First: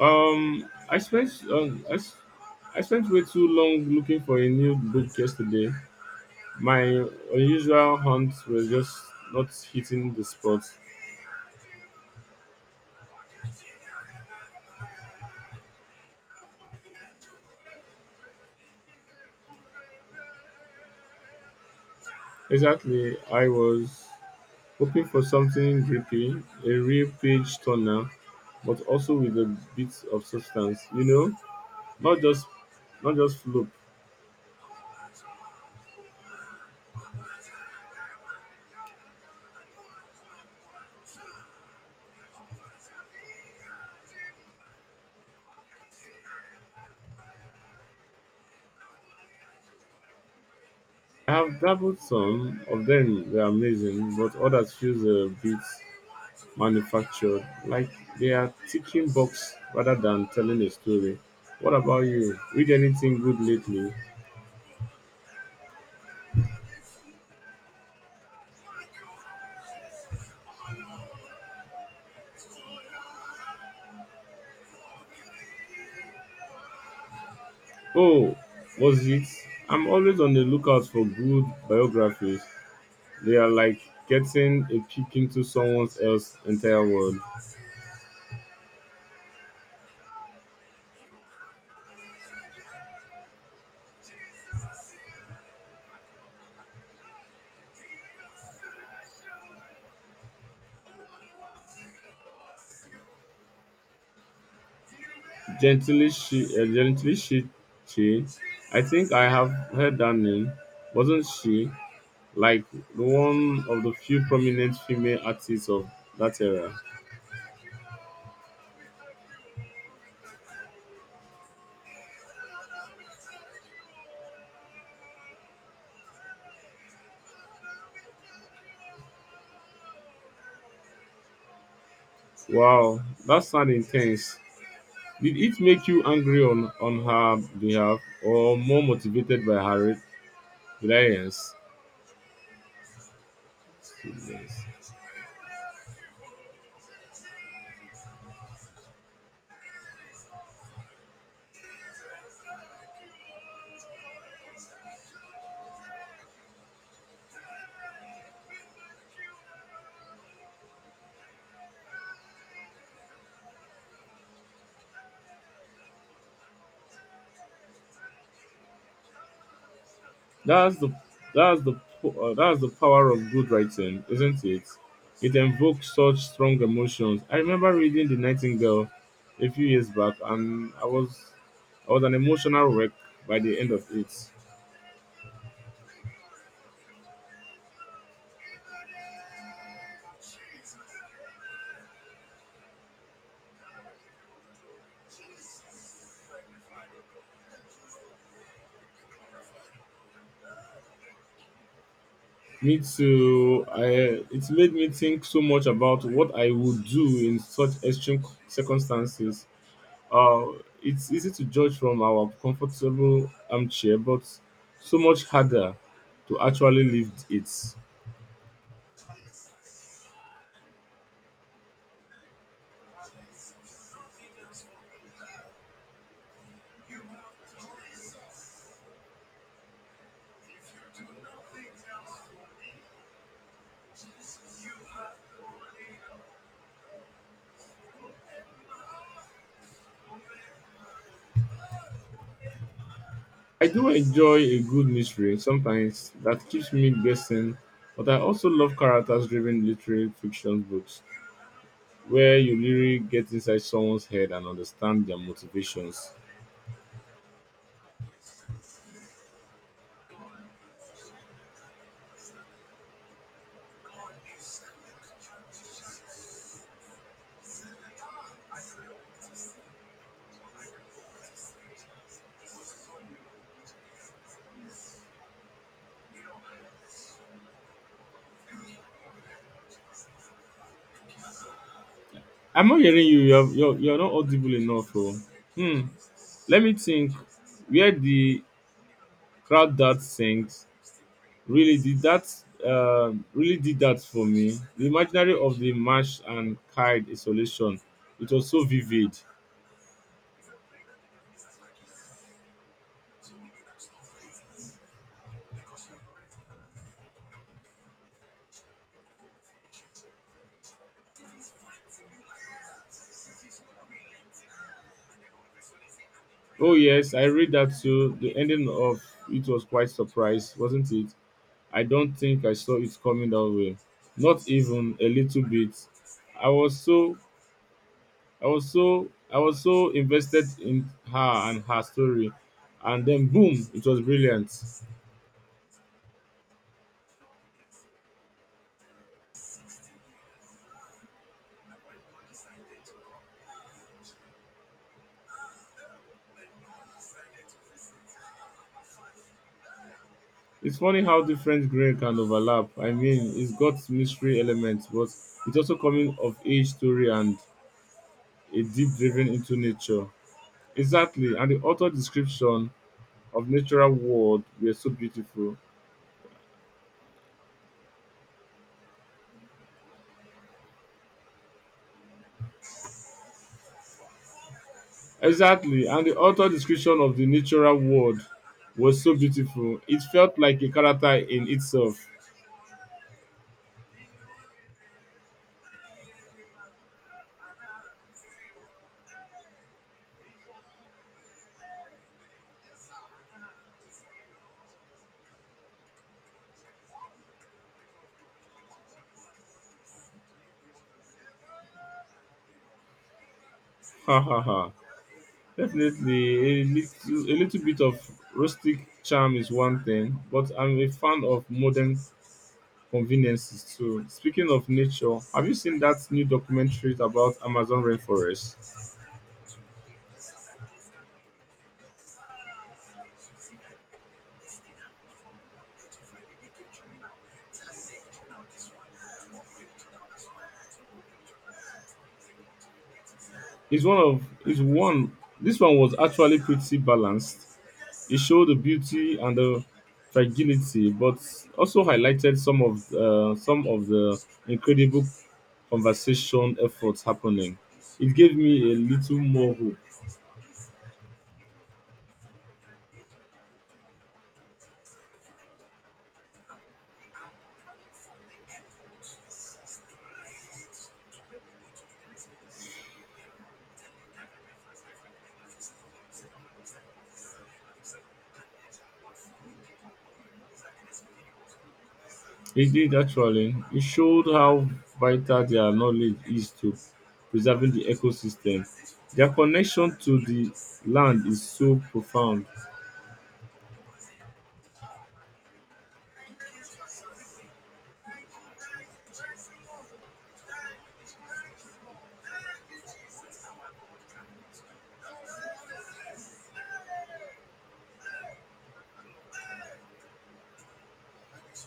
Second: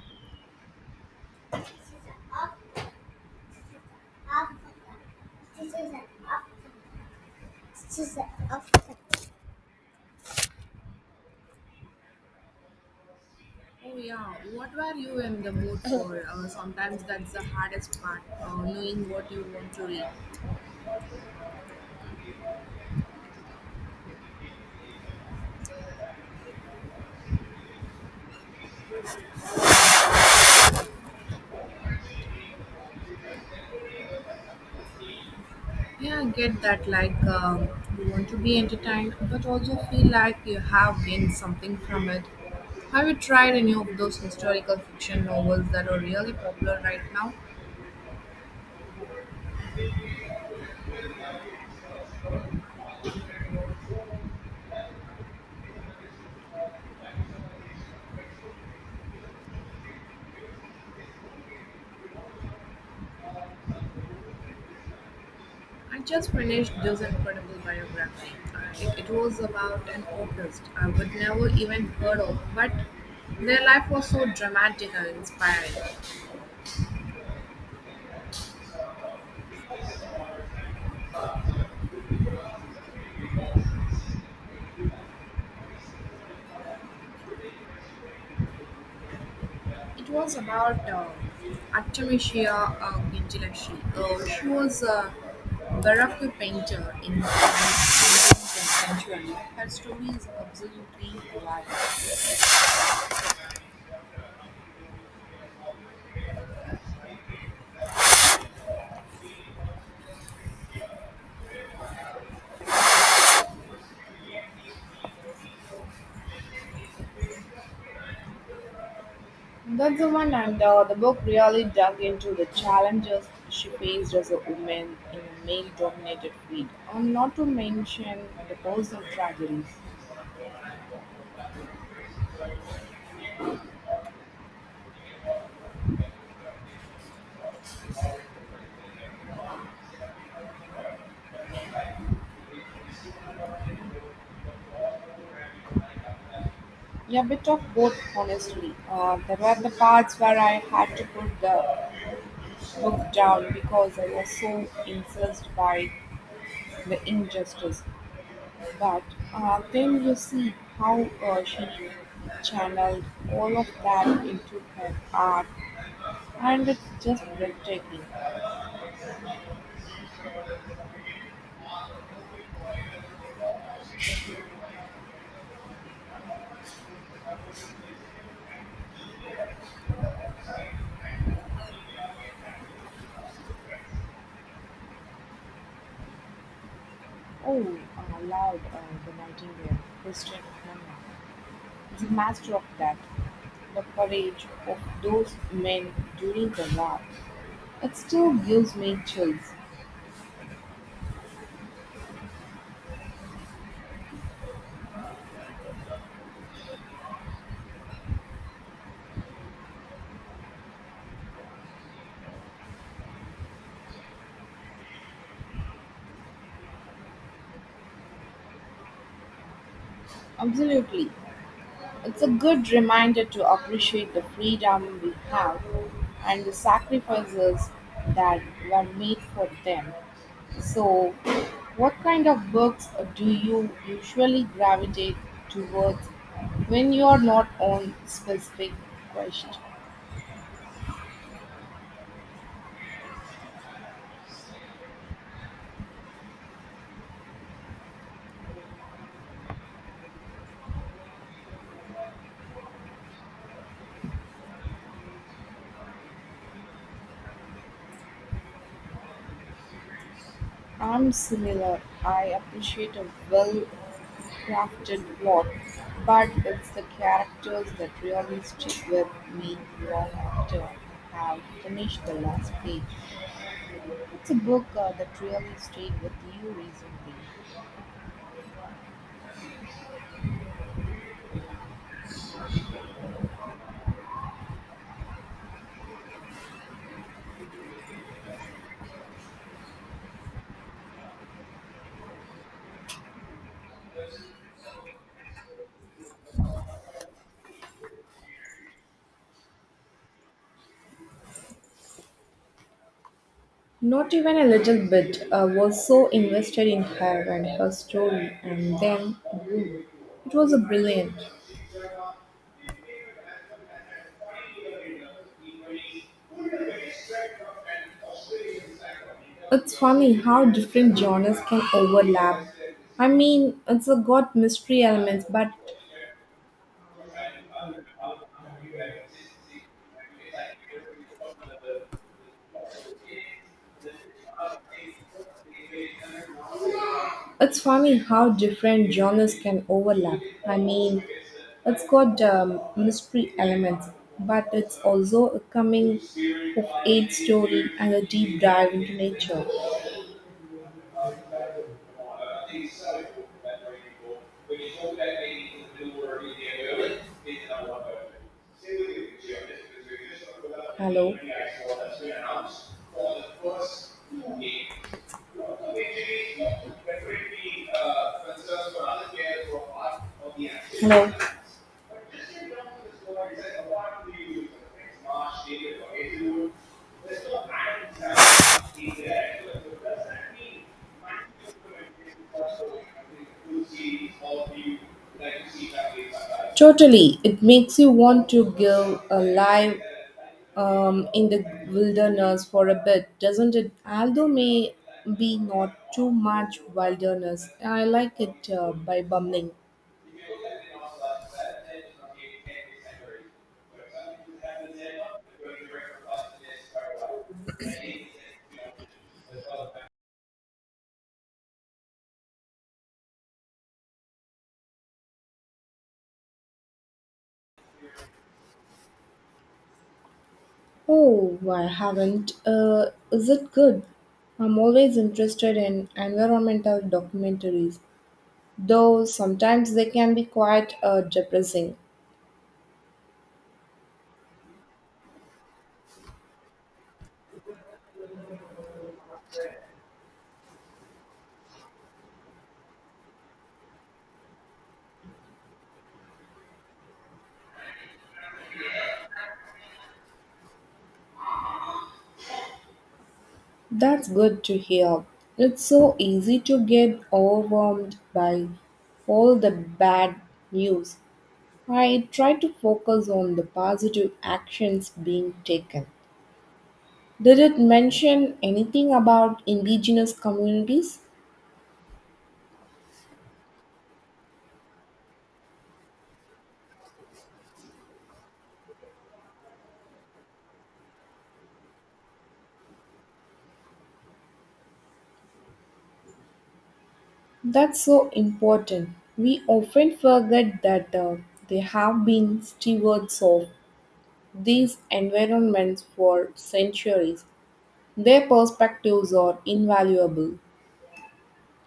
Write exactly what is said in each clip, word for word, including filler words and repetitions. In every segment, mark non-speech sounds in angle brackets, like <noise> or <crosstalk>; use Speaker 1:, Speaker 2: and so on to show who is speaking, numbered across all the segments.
Speaker 1: Um, I spent um, I, s- I spent way too long looking for a new book yesterday. My unusual hunt was just not hitting the spot.
Speaker 2: Oh yeah, what were you in the mood for? Uh, sometimes that's the hardest part, uh, knowing what you want to read.
Speaker 1: Exactly, I was hoping for something grippy, a real page turner, but also with a bit of substance. You know, not just not just fluff.
Speaker 2: Yeah, I get that. Like um, you want to be entertained, but also feel like you have gained something from it. Have you tried any of those historical fiction novels that are really popular right now?
Speaker 1: I have dabbled some of them; they're amazing, but others feels a bit manufactured. Like they are ticking box rather than telling a story. What about you? Read anything good lately?
Speaker 2: I just finished this incredible biography. Uh, It, it was about an artist I would never even heard of, but their life was so dramatic and inspiring.
Speaker 1: Oh, was it? I'm always on the lookout for good biographies. They are like getting a peek into someone else's entire world.
Speaker 2: It was about uh, Artemisia uh, Gentileschi. Uh, she was a Baroque painter in the nineteenth century. Her story is absolutely alive.
Speaker 1: Gently she, uh, gently she, she. I think I have heard that name. Wasn't she like one of the few prominent female artists of that era?
Speaker 2: That's the one, and uh, the book really dug into the challenges she faced as a woman in a male dominated field, and not to mention the personal tragedies.
Speaker 1: Wow, that sounds intense. Did it make you angry on, on her behalf or more motivated by her reliance? Goodness.
Speaker 2: Yeah, a bit of both, honestly. Uh, there were the parts where I had to put the Looked down because I was so incensed by the injustice. But uh, then you see how uh, she channeled all of that into her art, and it's just breathtaking.
Speaker 1: That's the that's the po- uh, that's the power of good writing, isn't it? It evokes such strong emotions. I remember reading The Nightingale a few years back, and I was I was an emotional wreck by the end of it.
Speaker 2: Oh, uh, loud uh, the nightingale, Christian Hannah, is a master of that. The courage of those men during the war. It still gives me chills.
Speaker 1: Me too. I, it made me think so much about what I would do in such extreme circumstances. Uh, it's easy to judge from our comfortable armchair, but so much harder to actually live it.
Speaker 2: Absolutely. It's a good reminder to appreciate the freedom we have and the sacrifices that were made for them. So, what kind of books do you usually gravitate towards when you are not on specific quest?
Speaker 1: I do enjoy a good mystery sometimes that keeps me guessing, but I also love characters driven literary fiction books where you really get inside someone's head and understand their motivations.
Speaker 2: I'm similar. I appreciate a well crafted plot, but it's the characters that really stick with me long after I have finished the last page. It's a book uh, that really stayed with you recently.
Speaker 1: I'm not hearing you. You're you're, you're not audible enough. Oh. Hmm. Let me think. Where the crowd that sings really did that uh, really did that for me. The imaginary of the marsh and kite isolation. It was so vivid.
Speaker 2: Not even a little bit. I was so invested in her and her story, and then it was a brilliant.
Speaker 1: Oh yes, I read that too. The ending of it was
Speaker 2: It's
Speaker 1: quite
Speaker 2: funny how
Speaker 1: surprise, wasn't
Speaker 2: different
Speaker 1: it?
Speaker 2: genres can
Speaker 1: I don't think
Speaker 2: overlap.
Speaker 1: I saw it
Speaker 2: I
Speaker 1: coming that
Speaker 2: mean,
Speaker 1: way.
Speaker 2: it's a got
Speaker 1: Not
Speaker 2: mystery
Speaker 1: even a
Speaker 2: elements,
Speaker 1: little
Speaker 2: but
Speaker 1: bit. I was so I was so I was so invested in her and her story, and then boom, it was brilliant.
Speaker 2: it's funny how different genres can overlap. I mean, it's got um, mystery elements, but it's also a coming of age story and a deep dive into nature.
Speaker 1: It's funny how different grain can overlap. I mean, it's got mystery elements, but it's also coming of age story and a deep driven into nature. Exactly, and the author description of natural world were so beautiful. Exactly, and the author description of the natural world was so beautiful. It felt like a character in itself. <laughs>
Speaker 2: Totally, it makes you want to go alive um, in the wilderness for a bit, doesn't it? Although may be not too much wilderness, I like it uh, by bumbling.
Speaker 1: Ha ha ha. Definitely, a little, a little bit of rustic charm is one thing, but I'm a fan of modern conveniences too. Speaking of nature, have you seen that new documentary about Amazon rainforest?
Speaker 2: Oh, I haven't. Uh, is it good? I'm always interested in environmental documentaries, though sometimes they can be quite uh, depressing.
Speaker 1: It's one of it's one. This one was actually pretty balanced. It showed the beauty and the fragility, but also highlighted some of uh, some of the incredible conservation efforts happening. It gave me a little more hope.
Speaker 2: That's good to hear. It's so easy to get overwhelmed by all the bad news. I try to focus on the positive actions being taken. Did it mention anything about indigenous communities?
Speaker 1: It did actually. It showed how vital their knowledge is to preserving the ecosystem. Their connection to the land is so profound.
Speaker 2: That's so important. We often forget that uh, they have been stewards of these environments for centuries. Their perspectives are invaluable.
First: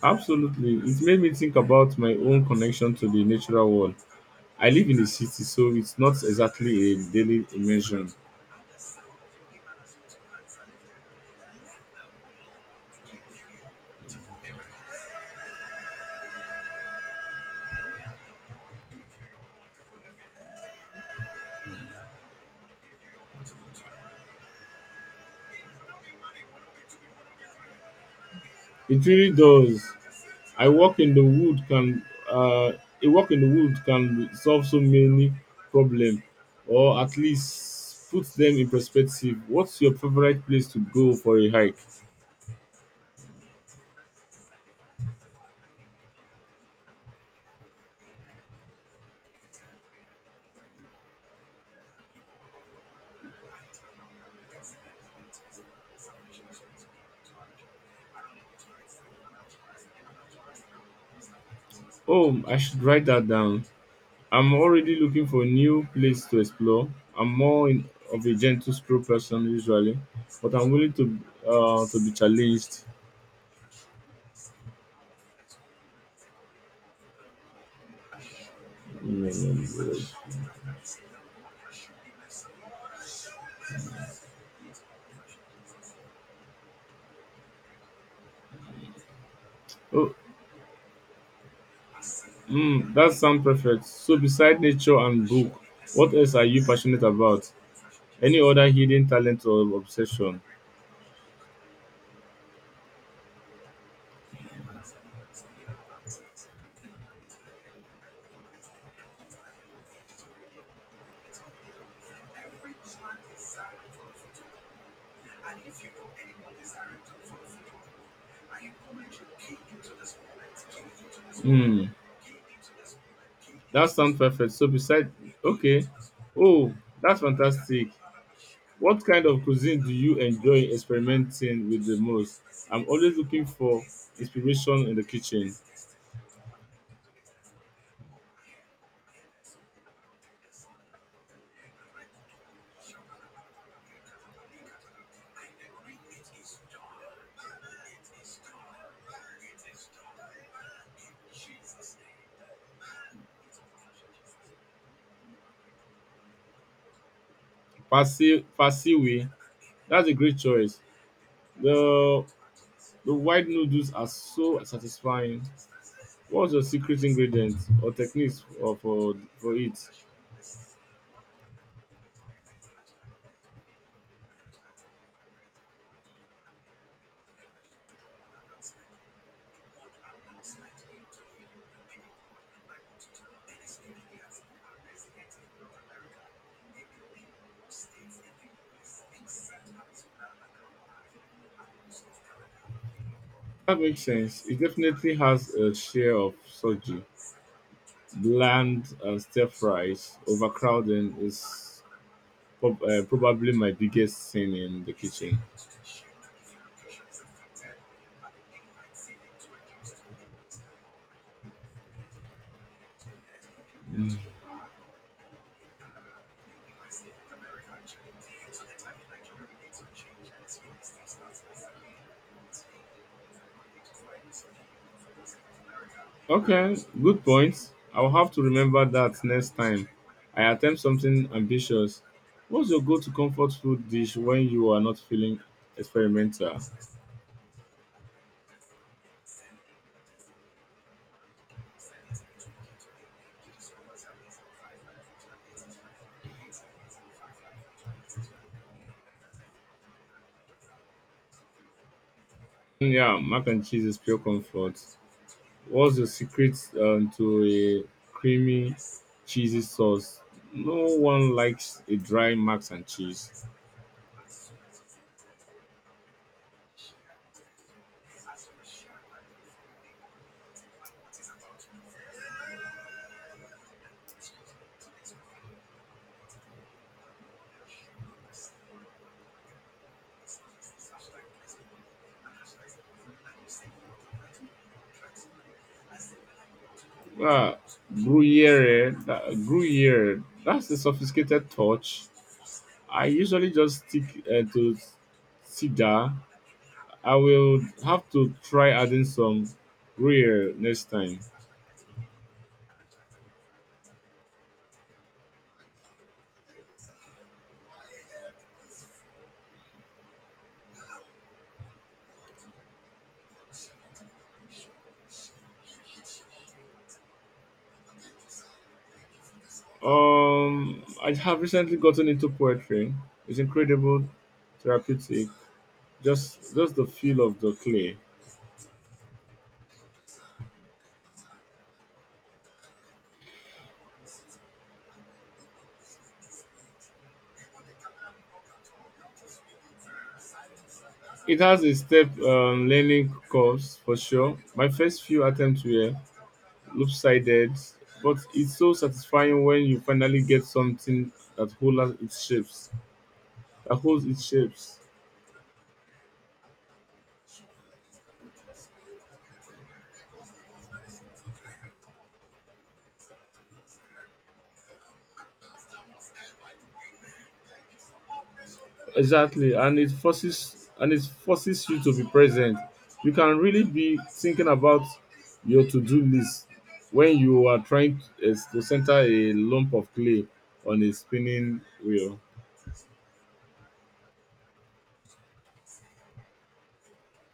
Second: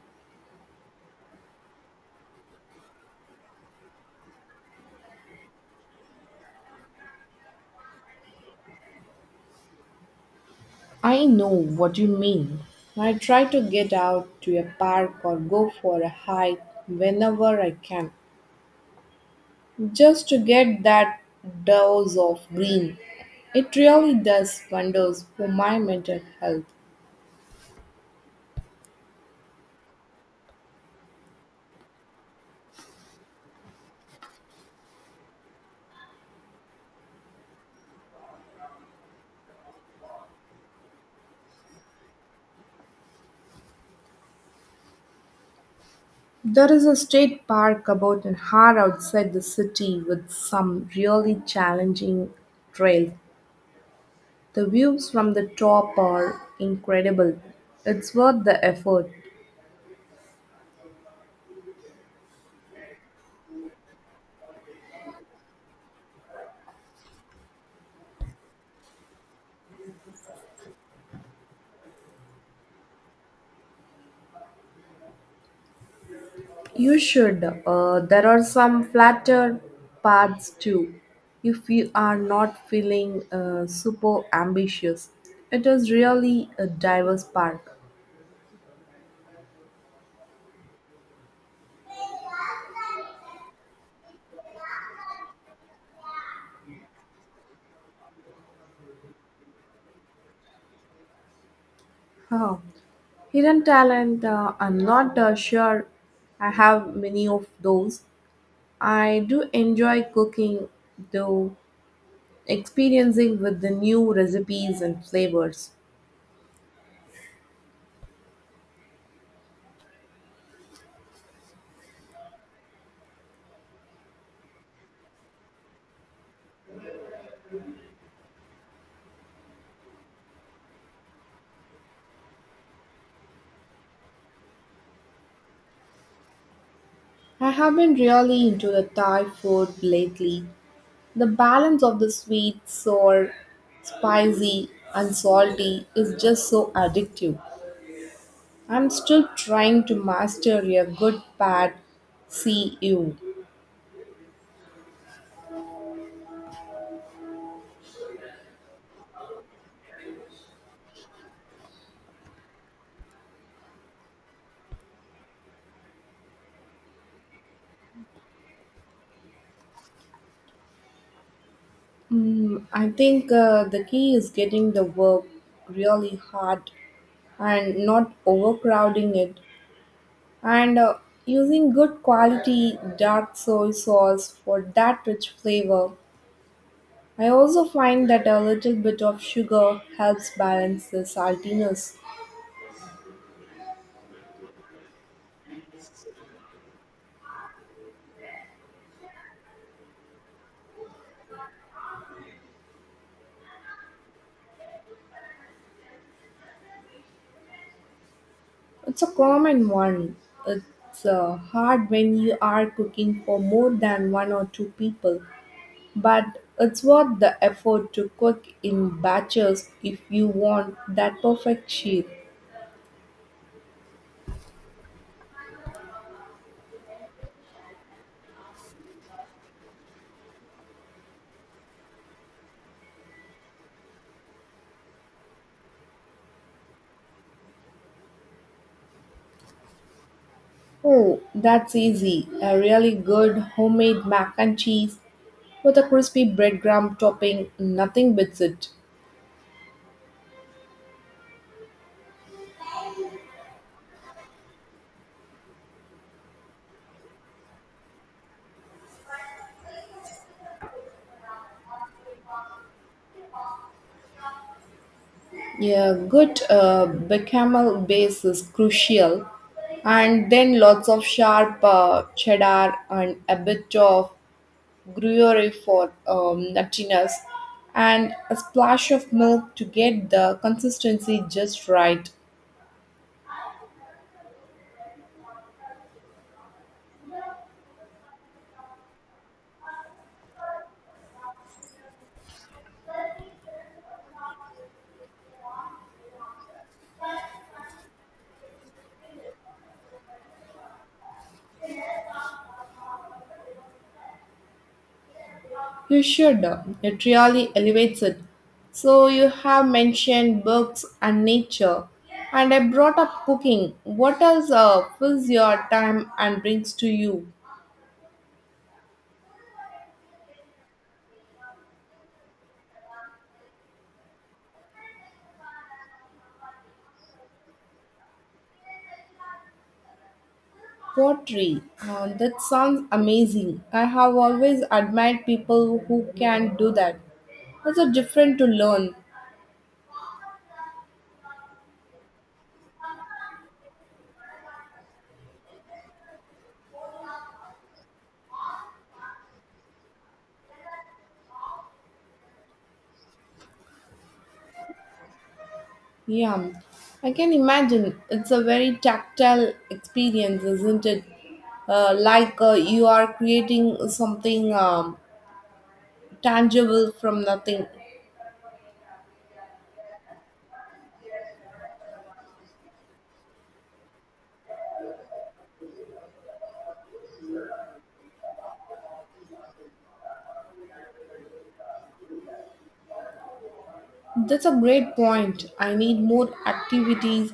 Speaker 1: Absolutely. It made me think about my own connection to the natural world. I live in a city, so it's not exactly a daily immersion.
Speaker 2: I know what you mean. I try to get out to a park or go for a hike whenever I can, just to get that dose of green. It really does wonders for my mental health.
Speaker 1: It really does. I walk in the wood can uh, a walk in the wood can solve so many problems, or at least put them in perspective. What's your favorite place to go for a hike?
Speaker 2: There is a state park about an hour outside the city with some really challenging trails. The views from the top are incredible. It's worth the effort.
Speaker 1: Oh, I should write that down. I'm already looking for a new place to explore. I'm more in, of a gentle stroll person usually, but I'm willing to uh, to be challenged.
Speaker 2: You should. Uh, there are some flatter
Speaker 1: Mm.
Speaker 2: paths too. If you are not feeling uh, super ambitious, it is really a diverse park.
Speaker 1: Oh, mm, that sounds perfect. So, beside nature and book, what else are you passionate about? Any other hidden talent or obsession?
Speaker 2: Huh. Hidden talent, uh, I'm not uh, sure I have many of those. I do enjoy cooking, though, experiencing with the new recipes and flavors.
Speaker 1: Hmm, that sounds perfect. So beside, okay, oh, that's fantastic. What kind of cuisine do you enjoy experimenting with the most? I'm always looking for inspiration in the kitchen.
Speaker 2: I have been really into the Thai food lately. The balance of the sweet, sour, spicy, and salty is just so addictive. I'm still trying to master a good pad C U.
Speaker 1: Farsi Farsiwi, that's a great choice. The the white noodles are so satisfying. What's your secret ingredient or techniques for for, for it?
Speaker 2: Mm, I think uh, the key is getting the work really hard and not overcrowding it and uh, using good quality dark soy sauce for that rich flavor. I also find that a little bit of sugar helps balance the saltiness.
Speaker 1: That makes sense. It definitely has a share of soju. Bland and stir fries. Overcrowding is prob- uh, probably my biggest sin in the kitchen.
Speaker 2: It's a common one. It's uh, hard when you are cooking for more than one or two people, but it's worth the effort to cook in batches if you want that perfect shape.
Speaker 1: Okay, good point. I'll have to remember that next time I attempt something ambitious. What's your go-to comfort food dish when you are not feeling experimental?
Speaker 2: Oh, that's easy. A really good homemade mac and cheese with a crispy breadcrumb topping, nothing beats it.
Speaker 1: Mm, yeah, mac and cheese is pure comfort. What's the secret um, to a creamy, cheesy sauce? No one likes a dry mac and cheese.
Speaker 2: Yeah, good uh, bechamel base is crucial, and then lots of sharp uh, cheddar and a bit of gruyere for um, nuttiness, and a splash of milk to get the consistency just right.
Speaker 1: uh, Gruyere, that, Gruyere, that's the sophisticated touch. I usually just stick uh, to cider. I will have to try adding some Gruyere next time.
Speaker 2: You should. uh, It really elevates it. So you have mentioned books and nature, and I brought up cooking. What else uh, fills your time and brings to you?
Speaker 1: Um, I have recently gotten into poetry. It's incredible, therapeutic. Just, just the feel of the clay.
Speaker 2: Pottery. Uh, that sounds amazing. I have always admired people who can do that. It's a different to learn.
Speaker 1: It has a step um, learning course for sure. My first few attempts were lopsided, but it's so satisfying when you finally get something that holds its shapes. That holds its shapes.
Speaker 2: Yeah, I can imagine. It's a very tactile experience, isn't it? Uh, like uh, you are creating something um, tangible from nothing.
Speaker 1: Exactly, and it forces and it forces you to be present. You can really be thinking about your to-do list when you are trying to, is to center a lump of clay on a spinning wheel.
Speaker 2: That's a great point. I need more activities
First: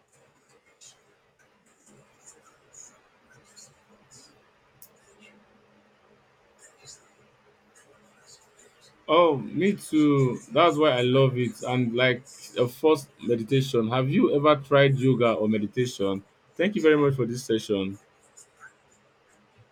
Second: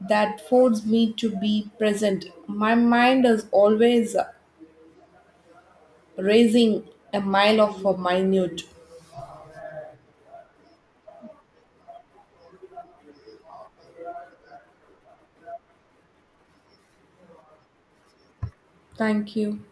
Speaker 2: that force me to be present. My mind is always raising a mile of a minute.
Speaker 1: Oh, me too. That's why I love it. And like a first meditation, have you ever tried yoga or meditation? Thank you very much for this session.
Speaker 2: Thank you.